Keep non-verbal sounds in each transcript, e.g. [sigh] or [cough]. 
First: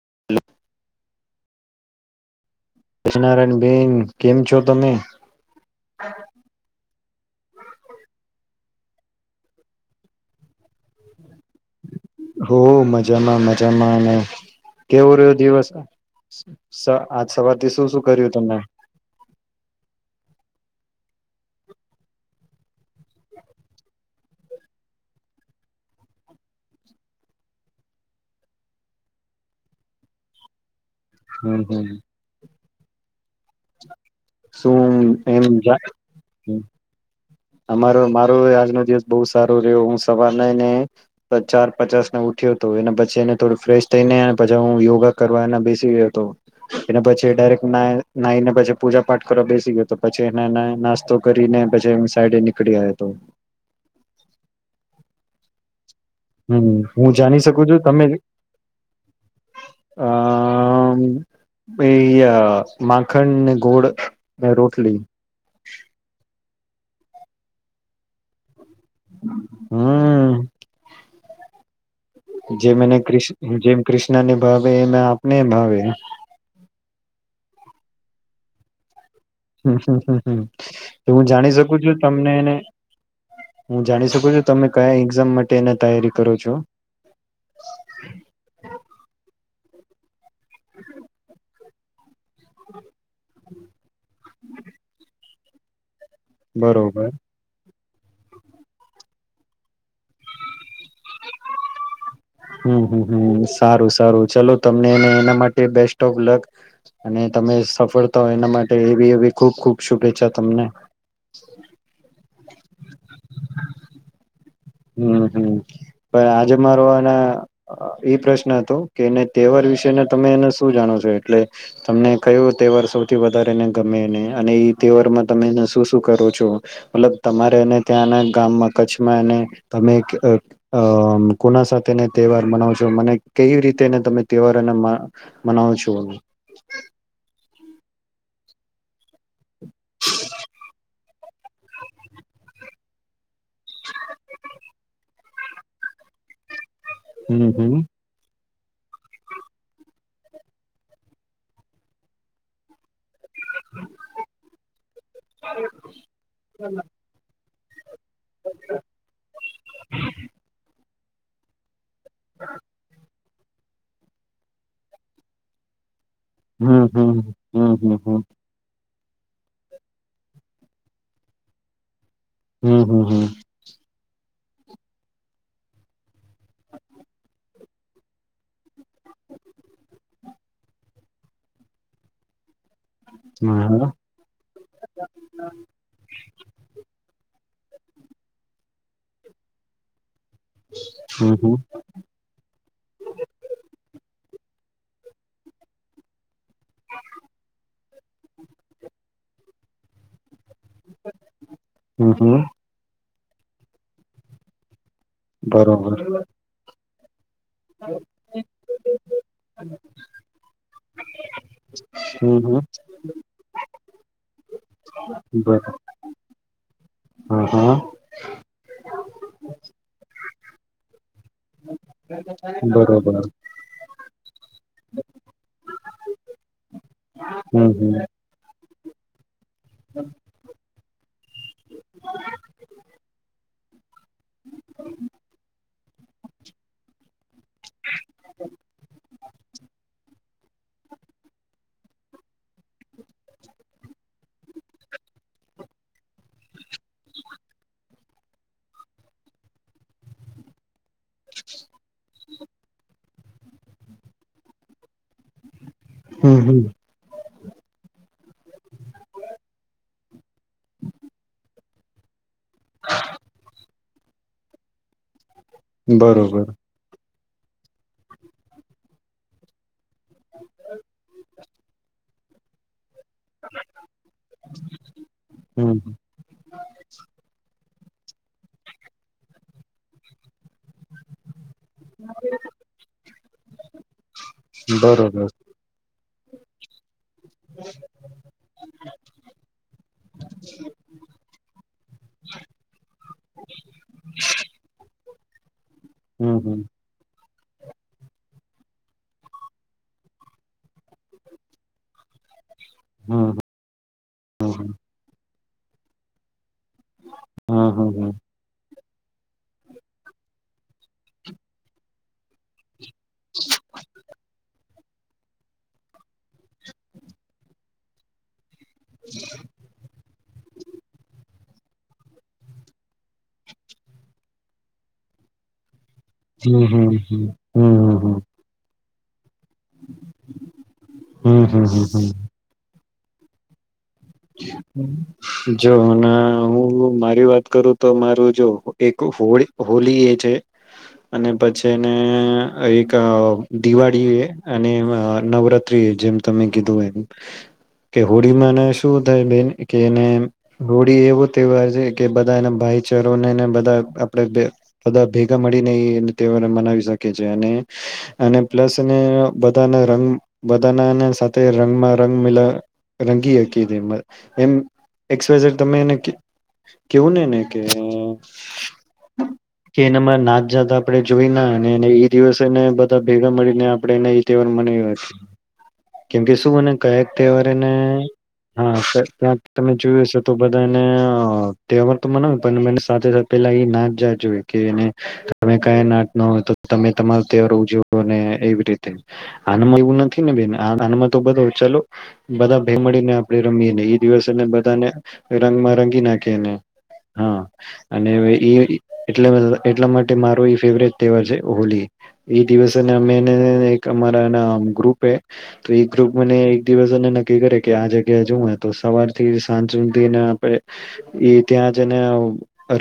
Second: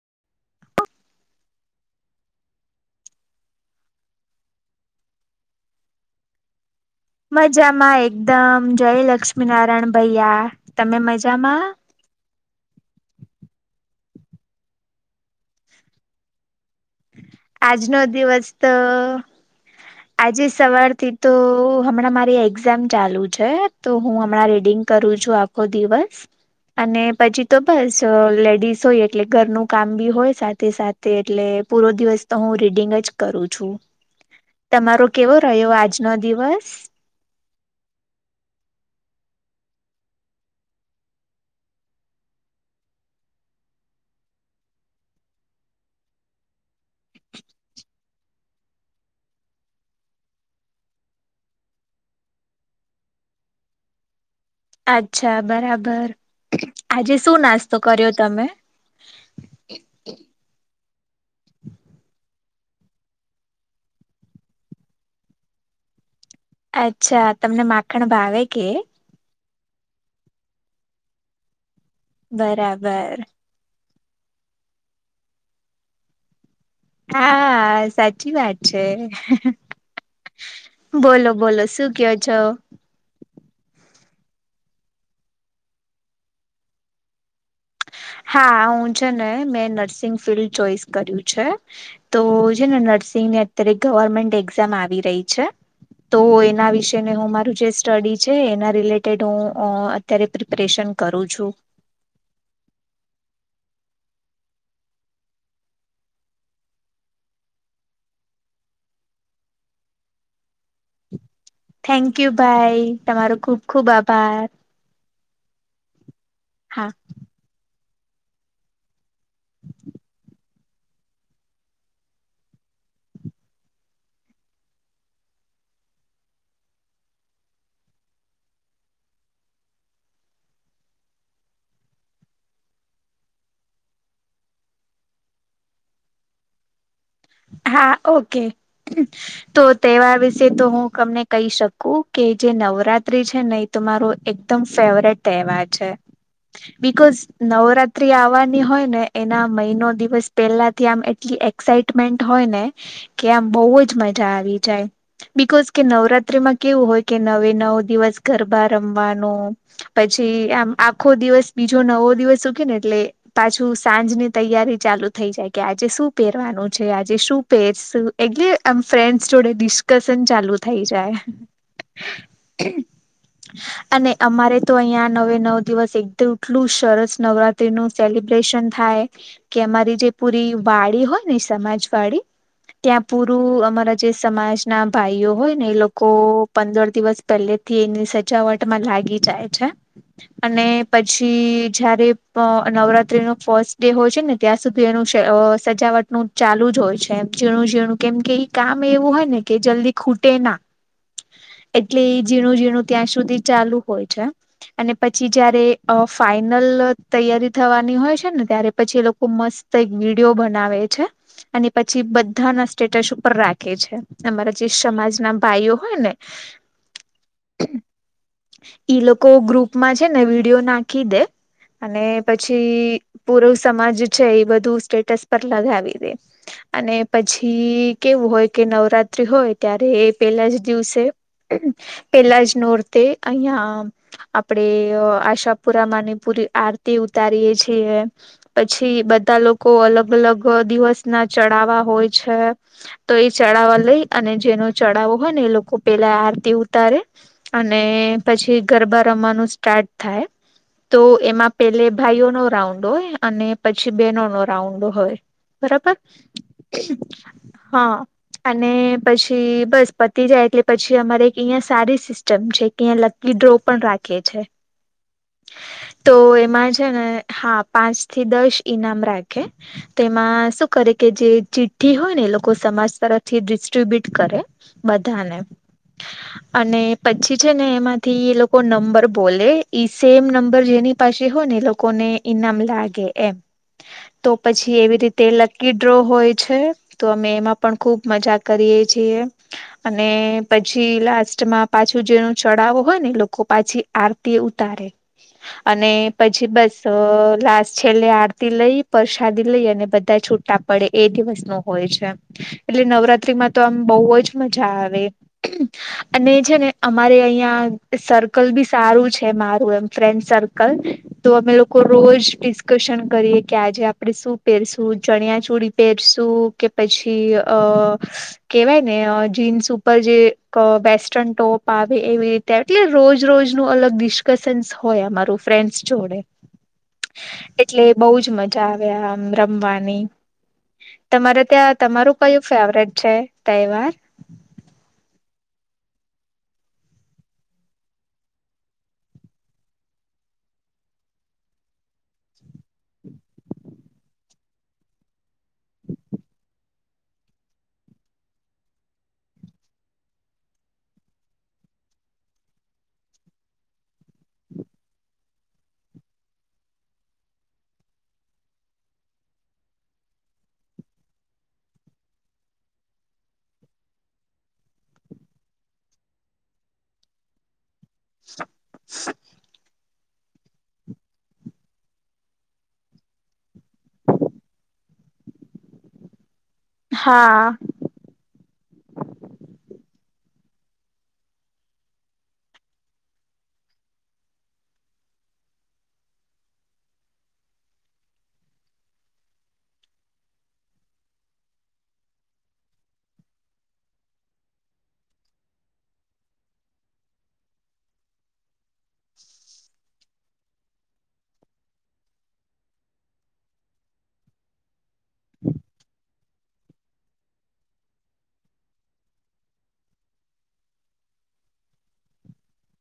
[inaudible] [unintelligible] બેેન કેમ છો તમે? મજામાં એકદમ જય લક્ષ્મી નારાયણ ભૈયા તમે મજામાં? હો મજામાં મજામાં કેવો રહ્યું દિવસ? આજ સવારથી શું આજનો શું કર્યું દિવસ તમે તો આજે સવારથી તો હમણાં મારી એક્ઝામ ચાલુ છે. તો હું હમણાં રીડિંગ કરું છું આખો દિવસ અને પછી તો બસ લેડીસ હોય એટલે ઘરનું કામ બી હોય સાથે સાથે એટલે. હમ પૂરો હમ દિવસ તો હું રી ડિંગ જ. કરું છું. તમારો શું કેવો એમ રહ્યો આજનો દિવસ? અમારો મારો આજનો દિવસ બહુ સારો રહ્યો. હું સવાર ન ને ચાર પચાસને ઉઠ્યો હતો એના પછી એને થોડું ફ્રેશ થઈને પછી હું યોગા કરવા એ બેસી ગયો હતો એના પછી ડાયરેક નાને પછી પૂજા પાઠ કરવા બેસી ગયો હતો પછી એ નાસ્તો કરીને પછી [unintelligible] નીકળી આયોતો. અચ્છા બરાબર. હમ્મ આજે હું શું જાણી શકું નાસ્તો છું તમે કર્યો આ. એય માખણ ને ગોળ ને રોટલી. અચ્છા તમને માખણ ભાવે કે? હમ્મ. જે મેને બરાબર ક્રિસ જે કૃિષ્ણ ને ભાવે એમાં આપને એ ભાવે. હા સાચી વાત છે. હમ હમ હમ હમ તો હું બોલો જાણી બોલો શકું શું છું કયો તમને છો એને હું જાણી શકું છું તમે કયા એક્ઝામ માટે એની તૈયારી કરો છો. હા હું છે ને મેં નર્સ [unintelligible] ફિલ્ડ ચોઈસ કર્યું છે. [unintelligible] તો છે ને નર્સિંગ ની અત્યારે ગવર્મેન્ટ એક્ઝામ આવી રહી છે. તો એના વિશે બરોબર ને હું મારું જે સ્ટડી છે એના રિલેટેડ હું અત્યારે પ્રિપરેશન કરું છું. હમ હમ હમ સારું સારું ચાલો તમને એના માટે બેસ્ટ ઓફ લક અને તમે સફળતા હો એના માટે એી એ ખુબ ખુબ શુભેચ્છા તમને. Thank you. ભાઈ તમારો ખુબ ખુબ આભાર. હમ હમ. પ આજે મારો હા એને એ પ્રશ્ન હતો કે એને તહેવાર વિશેને તમે એને શું જાણો છો એટલે તમને કયો તહેવાર સૌથી વધારેને ગમે અને એ તહેવારમાં તમે એને શું શું કરો છો મતલબ તમારે એ ત્યાંના ગામમાં કચ્છમાં એને તમે કોના સાથેને તહેવાર મનાવ છો મને કેવી રીતેને તમે તહેવારને મનાવ છો. હા ઓકે. તો તહેવાર વિશે તો હું કમને કહી શકું કે જે નવરાત્રી છે ને ઈ ત મારો એકદમ ફેવરેટ તહેવાર છે. બિકોઝ હમ હમ નવરાત્રી આવાન હોય ને એના મહિનો દિવસ પહેલાથી આમ એટલી એક્સાઈ ટ મેન્ટ હોય ને કે આમ બહુ જ મજા આવી જાય બિકોઝ કે નવરાત્રીમાં કેવું હોય કે નવે નવ દિવસ. ગરબા રમવાનું પછી આમ આપ ખો દિવસ બી જો નવો દિવસ સુકે ને એટલે પાછું સાંજની તૈયારી ચાલુ થઇ જાય કે આજે શું પેર હમ છે હમ આજે શું હમ હમ પેરશું એટલે આમ. ફ્રેન્ડસ જોડે ડિસ્કશન ચાલુ થઇ જાય. હમ હમ હમ. અને અમારે તો અહીયાં નવે નવ દિવસ એક એટલું સરસ નવરાત્રી નું સેલિબ્રેશન થાય કે અમારી જે પૂરી વાડી હોય ને સમાજવાડી. ત્યાં હમ પૂરું હમ હમ હા અમારા જે સમાજના ભાઈઓ હોય ને એ લોકો પંદર દિવસ પહેલે તે એની સજાવટમાં લાગી જાય છે. અને હમ હમ પછી જયારે પ નવરાત્રીનું ફસ ડે હોય ને છે ત્યાં સુ ઘી એનું સ સજાવટ. નું ચાલુ જ હોય છે એમ ઝીણું ઝીણું કેમ કે એ કામ એવું હોય ને. કે જલ્દી ખૂટે ના. એટલે હમ હમ ઝીણું ઝીણું ત્યાં સુધી ચાલુ હોય છે. અને પછી જયારે બરોબર અ ફાઈનલ. તૈયારી થવાની હોય છે ને ત્યારે પછી એ લોકો મસ્ત એક વિડીયો બનાવે. છે અને પછી હમ બધા હમ ના સ્ટેટસ ઉપર રા ખે છે અમારા જે સમાજ ના બરો ભાઈઓ હોય ને હા હા. ઈ લોકો ગ્રુપમાં છે ને વિડીયો નાખી દે અને પછી બરોબર પૂરો સમાજ છે એ બધું સ્ટેટસ પર લગે. અને હમ હમ પછી કેવું હોય કે નવરાત્રી હોય ત્યારે પેલા જ દિવસે પેલા જ નોર્તે અહં આપડે આશાપુરામા ની પુરી આરતી વિતાારીય છીએ પછી બધા લોકો અલગ અલગ દિવસ ના ચડાવવા હોય છે તો એ ચડાવવા લઈ અને જે તારે અને પછી ગરબા રમવાનું સ્ટાર્ટ થાય. તો એમાં પેલે ભાઈઓ નો રાઉન્ડ હોય અને પછી બેનો નો રાઉન્ડ હોય. બરાબર હમ હમ હા અને પછી જાય એટલે પછી અમારે એક અહીંયા સારી સિસ્ટ ચમ છે કે અં લલી ડ્રો પણ રાખે. [unintelligible] તો બરોબર એમાં છે ને હા પાંચ થી દસ ઈનામ રાખે. તેમાં શું કરે કે જે ચિઠ્ઠી હોય ને એ લોકો સમાજ તરફથી ડિસ્ટ્રીબ્યુટ કરે બધાને હમ અને પછી છે ને એમાં થી એ લોકો નંબર બોલે ઈ સેમ નંબર જેની પાછી ને લોકોને ઈનામ લાગે એમ તો પછી એવી રીતે બરોબર લકી હોય છે. તો અમે એમાં પણ ખુબ મજા કરીએ છીએ અને પછી લાસ્ટમાં પાછું જેનું ચડાવો હોય ને લોકો પાછી આરતી ઉતારે અને હમ પછી હમ બસ લશ છેલ્લે આરતી લઈ પરસાદ લઈ અને બધા છૂટા પડે એ દિવસ ન હોય છે. એટલે હમ નવરાત્રીમાં તો આમ બહુ જ હમ હમ મજા આવે. અને છે ને અમારે અહિયાં હમ હમ સર્કલ બી સારું છે મારું એમ ફ્રેન્ડ સર્કલ તો અમે લોકો રોજ પિ આકર્ષણ કરીએ કે આજે આપણે આપ શું પ ઉ ચણિયાચોળી પહેરશું કે પછી અ કેવાય ને અ જીન્સ ઉપર જે અ વેસ્ટર્ન ટોપ આવે એવી રીતે આવે એટલે રોજ રોજનું અલગ ડિસ્કશન્ હોય અમારું ફ્રેન્ડસ હમ્મ હમ્મ હ હમ્મ હમ્મ બહુ હમ્મ. [unintelligible] રમવાની તમારે હમ હમ ત્યાં હમ તમારું હમ કયું ફેવરેટ? છે તહેવાર જો હું ને હું મારી વાત કરું તો મારું જો એક હોળી હોલી એ છે અને પછીને એક અ દિવાળીએ અને અ નવરાત્રીએ જેમ તમે કીધું એમ કે હોળીમાં શું થાય બેન કે એને હોળી એવો તહેવાર છે કે બધા એના ભાઈચારોને બધા આપે બધા ભેગા મળીને ઈ તહેવાર મનાવી શકી છે અને અને પ્લસ એને બધાના રંગ બધાના સાથે રંગમાં રંગ મિલા રંગીએ [unintelligible] એમ એસ તમે એને કેવું ને ને કે હમ્મ, કે એનામાં નાત જાત આપે જોઈના ને ઈ દિવસેને બધા ભેગા મળીને આપે એને ઈ તહેવાર મનાઈવા છે કેમકે શું અને કયા હા તહેવાર એને હા સર ક્યાં તમે જોયું હશે તો બધા એને તહેવાર તો મનાવે પણ સાથે સાથે પેલા એ નાથ જાત જોય કે એને તમે કયા નાથના હોય તો તમે તમારો તહેવાર ઉજવોને એવી રીતે આનમાં એવું નથી ને બેન આનમાં તો બધું ચલો બધા ભેગા મળીને આપ રમીએને ઈ દિવસેને બધાને રંગમાં રંગી નાખે હા અને એટલા માટે મારો ફેવરેટ તહેવાર છે હોલી એ દિવસે અમે એને અમારાના એક ગ્રુપ પે તો એ ગ્રુપ મને એક દિવસ એને નક્કી કરે કે આજે તો સવારથી સાંજ સુધીને આપડે એ ત્યાં જ એને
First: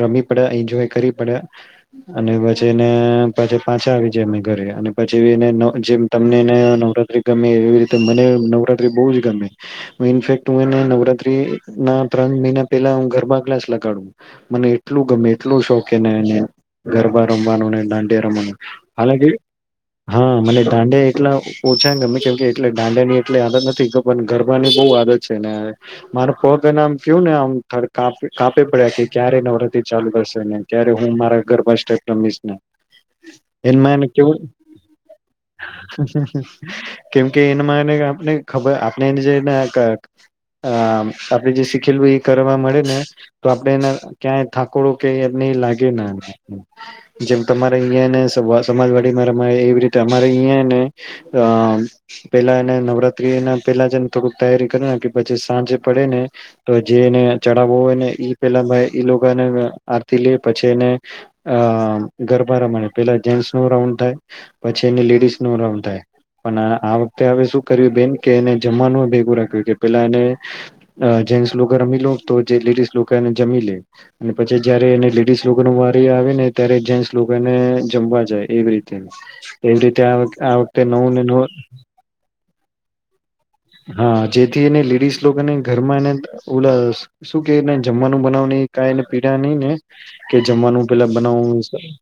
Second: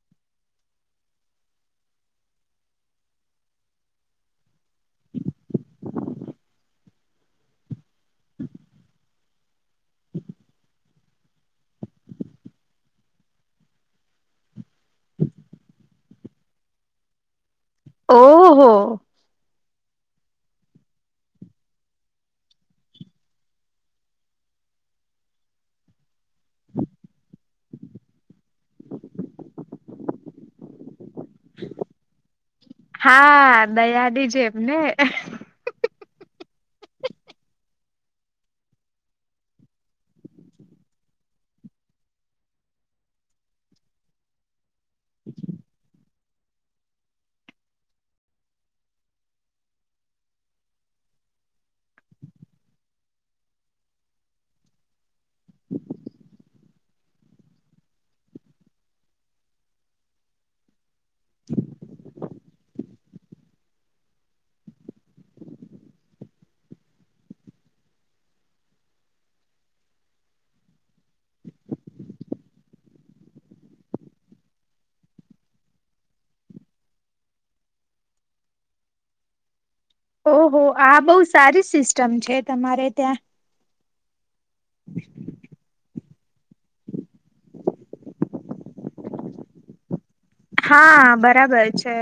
રમી પડ્યા એન્જોય કરી પડ્યા અને પછી એને પછી પાછા આવી જાય અમે ઘરે અને પછી એને જેમ તમને એ નવરાત્રી ગમે એવી મને નવરાત્રી બહુ જ ગમે. ઈન્ફેક્ટ હું હેને નવરાત્રીના ત્રણ મહિના પેહલા હું ગરબા ક્લાસ લગાડું મને એટલું ગમે એટલો શોખ એ ગરબાનો વાનું ને ડાન્ડિયા રમવાનું. ઓહો હા મને દાંડિયા એટલા ઓછા ગમે કેમ કે એટલે દાંડિડાની એટલી આદત નથી પણ ગરબાની બહુ આદત છે એને મારો પગ એને આમ કયું ને આમ કાપ કાપે પડ્યા કે ક્યારે નવરાત્રી ચાલુ થશે ને ક્યારે હું મારા ગરભા સ્ટેપ રમીશને હા, દયાની જેમને? કેમકે એમાં એને આપને ખબર આપને એને જેને ક અ આપણે જે શીખેલું ઈ કરવા મળે ને તો આપડણે એને ક્યાંય થાકોડો કે એ લાગે ના જેમ તમારે અહીયાને સમાજવાડીમાં રમાય એવી રીતે અમારે અહિયાં હેને અ પેલા એને નવરાત્રીના પેલા જ એને થોડુંક તૈયારી કર નાખે પછી સાંજે પડે ને તો જે એને ચડાવો હોય ને પેહલા ને આરતી લે પછી એને અ ગરબા રમાણે પેલા જેન્ટ્સનો રાઉન્ડ થાય પછી હેને લેડીસનો રાઉન્ડ થાય પણ આ વખતે હેને શું કર્યું બેન કે એને જમવાનું ભેગું રાયખુ કે પેલા હેને જેન્ટ્સ લોકો રમી લો તો જે લેડીસ લોકો હેને જમી લે અને પછી જયારે એને લેડીસ લોકોનો વારી આવે ને ત્યારે જેન્ટ્સ લોકોને જમવા જાય એવી રીતે એવી રીતે આ ઓહો વખતે આ નવું બહુ ને નવું સારી સિસ્ટમ છે તમારે. ત્યાં હા. જેથી એને લેડીઝ લોકોને ઘરમાં એને ઓલસ શું કેયને જમવાનું બનાવની કાઈ એને પીડા નઈ ને કે જમવાનું પેલા હા બનાવું બરાબર છે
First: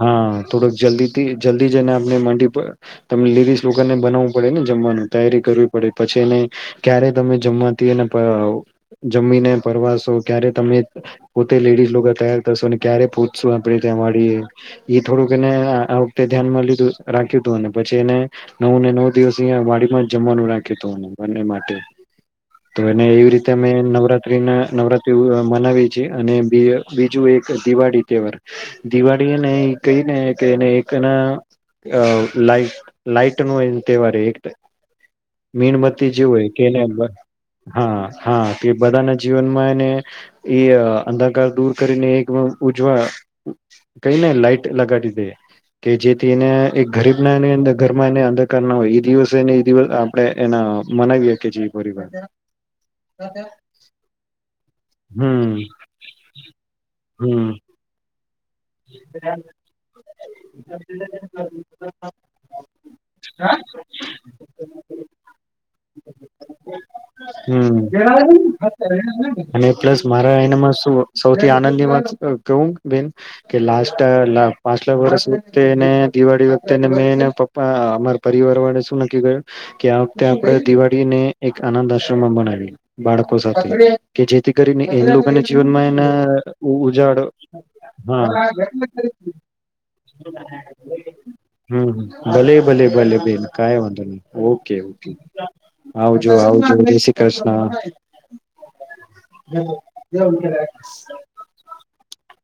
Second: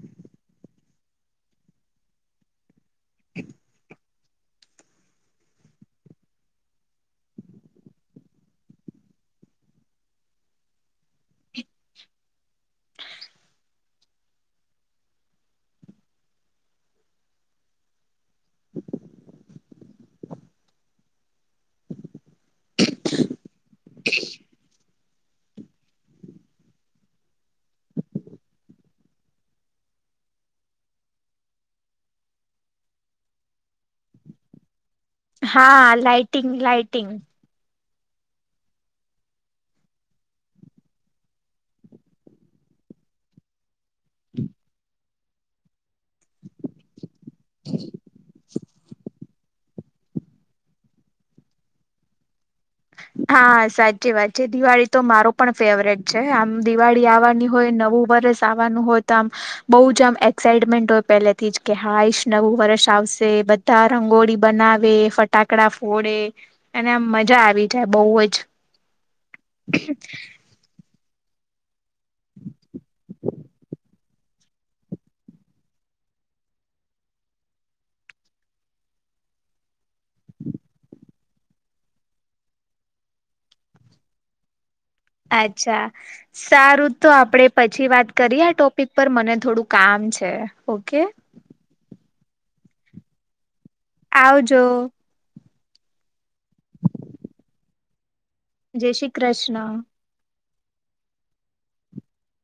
હા થોડાક જલ્દીથી જલ્દી જઈને આપને મંડી પર તમે લીડીસ લોકોને બનાવું હૈ ને જમવાનું તૈયારી કર્યું પડે પછી એને ક્યારે તમે જમવાથી એને અ જમીને પરવાશો ક્યારે તમે પોતે લેડીઝ લોકો તૈયાર થશો ક્યારે પૂચશો આપણેે ત્યાં વાળી એ થોડુંક એને આ વખતે ધ્યાનમાં લીધું રાખ્યું હતું પછી એને નવ ને નવ દિવસ ઈયા વાડી માં જ જમનું રાખ કેટતો એમને માટે તો એને એવી રીતે અમે નવરાત્રી ના નવરા તેું મનાવી છે અને બી બીજું એક દિવાળી તહેવાર દિવાળીને એ કહી ને કે એને એકના લાઈટ લાઈટ નો તહેવાર એક હા મીણબત્તી જેવુંય લાાઈટિંગ કેને લાાઈટિંગ હા હા તે બધાના જીવનમાં એને એ અંધકાર દૂર કરીને એક ઉજવા કઈ નઈ લાઈટ લગાડી દે કે જે ને એક ગરીબ નાનીંદ ઘરમાં એને અંધકાર ના હોય એ દિવસેને દિવસ ને એના મનાવીએ કે જે હા સાચી વાત છે દિવાળી તો મારો પણ હમ ફેવરેટ છે આમ દિવાળી હમ આવવાની હોય નવું વર્ષ આવાનું હોય તો આમ બહુ જ આમ એક્સાઈટમેન્ટ હોય પહેલા થી જ કે હા ઈશ નવું વર્ષ આવશે બધા રંગોળી બનાવે ફટાકડા ફોડે અને આમ મજા આવી હમ બહુ જ અને પ્લસ મારા એનામાં શુ સૌથી આનંદની વાત કેવું બેન કે લાસ્ટ અલા પાછલા વર્ષ વખતેને દિવાળી વખતે ને મે પપ્પા અમારા પરિવાર વાળા શું નક્કી કર્યું કે આ વખતે આપણે દિવાળીને એક આનંદ આશ્રમમાં ભનાવીયે બાળકો સાથે કે જેથી કરીને એ લોકોના અચ્છા જીવનમા એના સારું તો ઉજાડો આપણેે પછી વાત હા કરી આ ટોપિક પર મને થોડું કામ છે ઓકે હમ ભલે ભલે ભલે બેન કઈ વાંધોની આવજો ઓકે ઓકે આવજો આવજો જય શ્રી કૃષ્ણ જય શ્રી કૃષ્ણ [inaudible] [inaudible]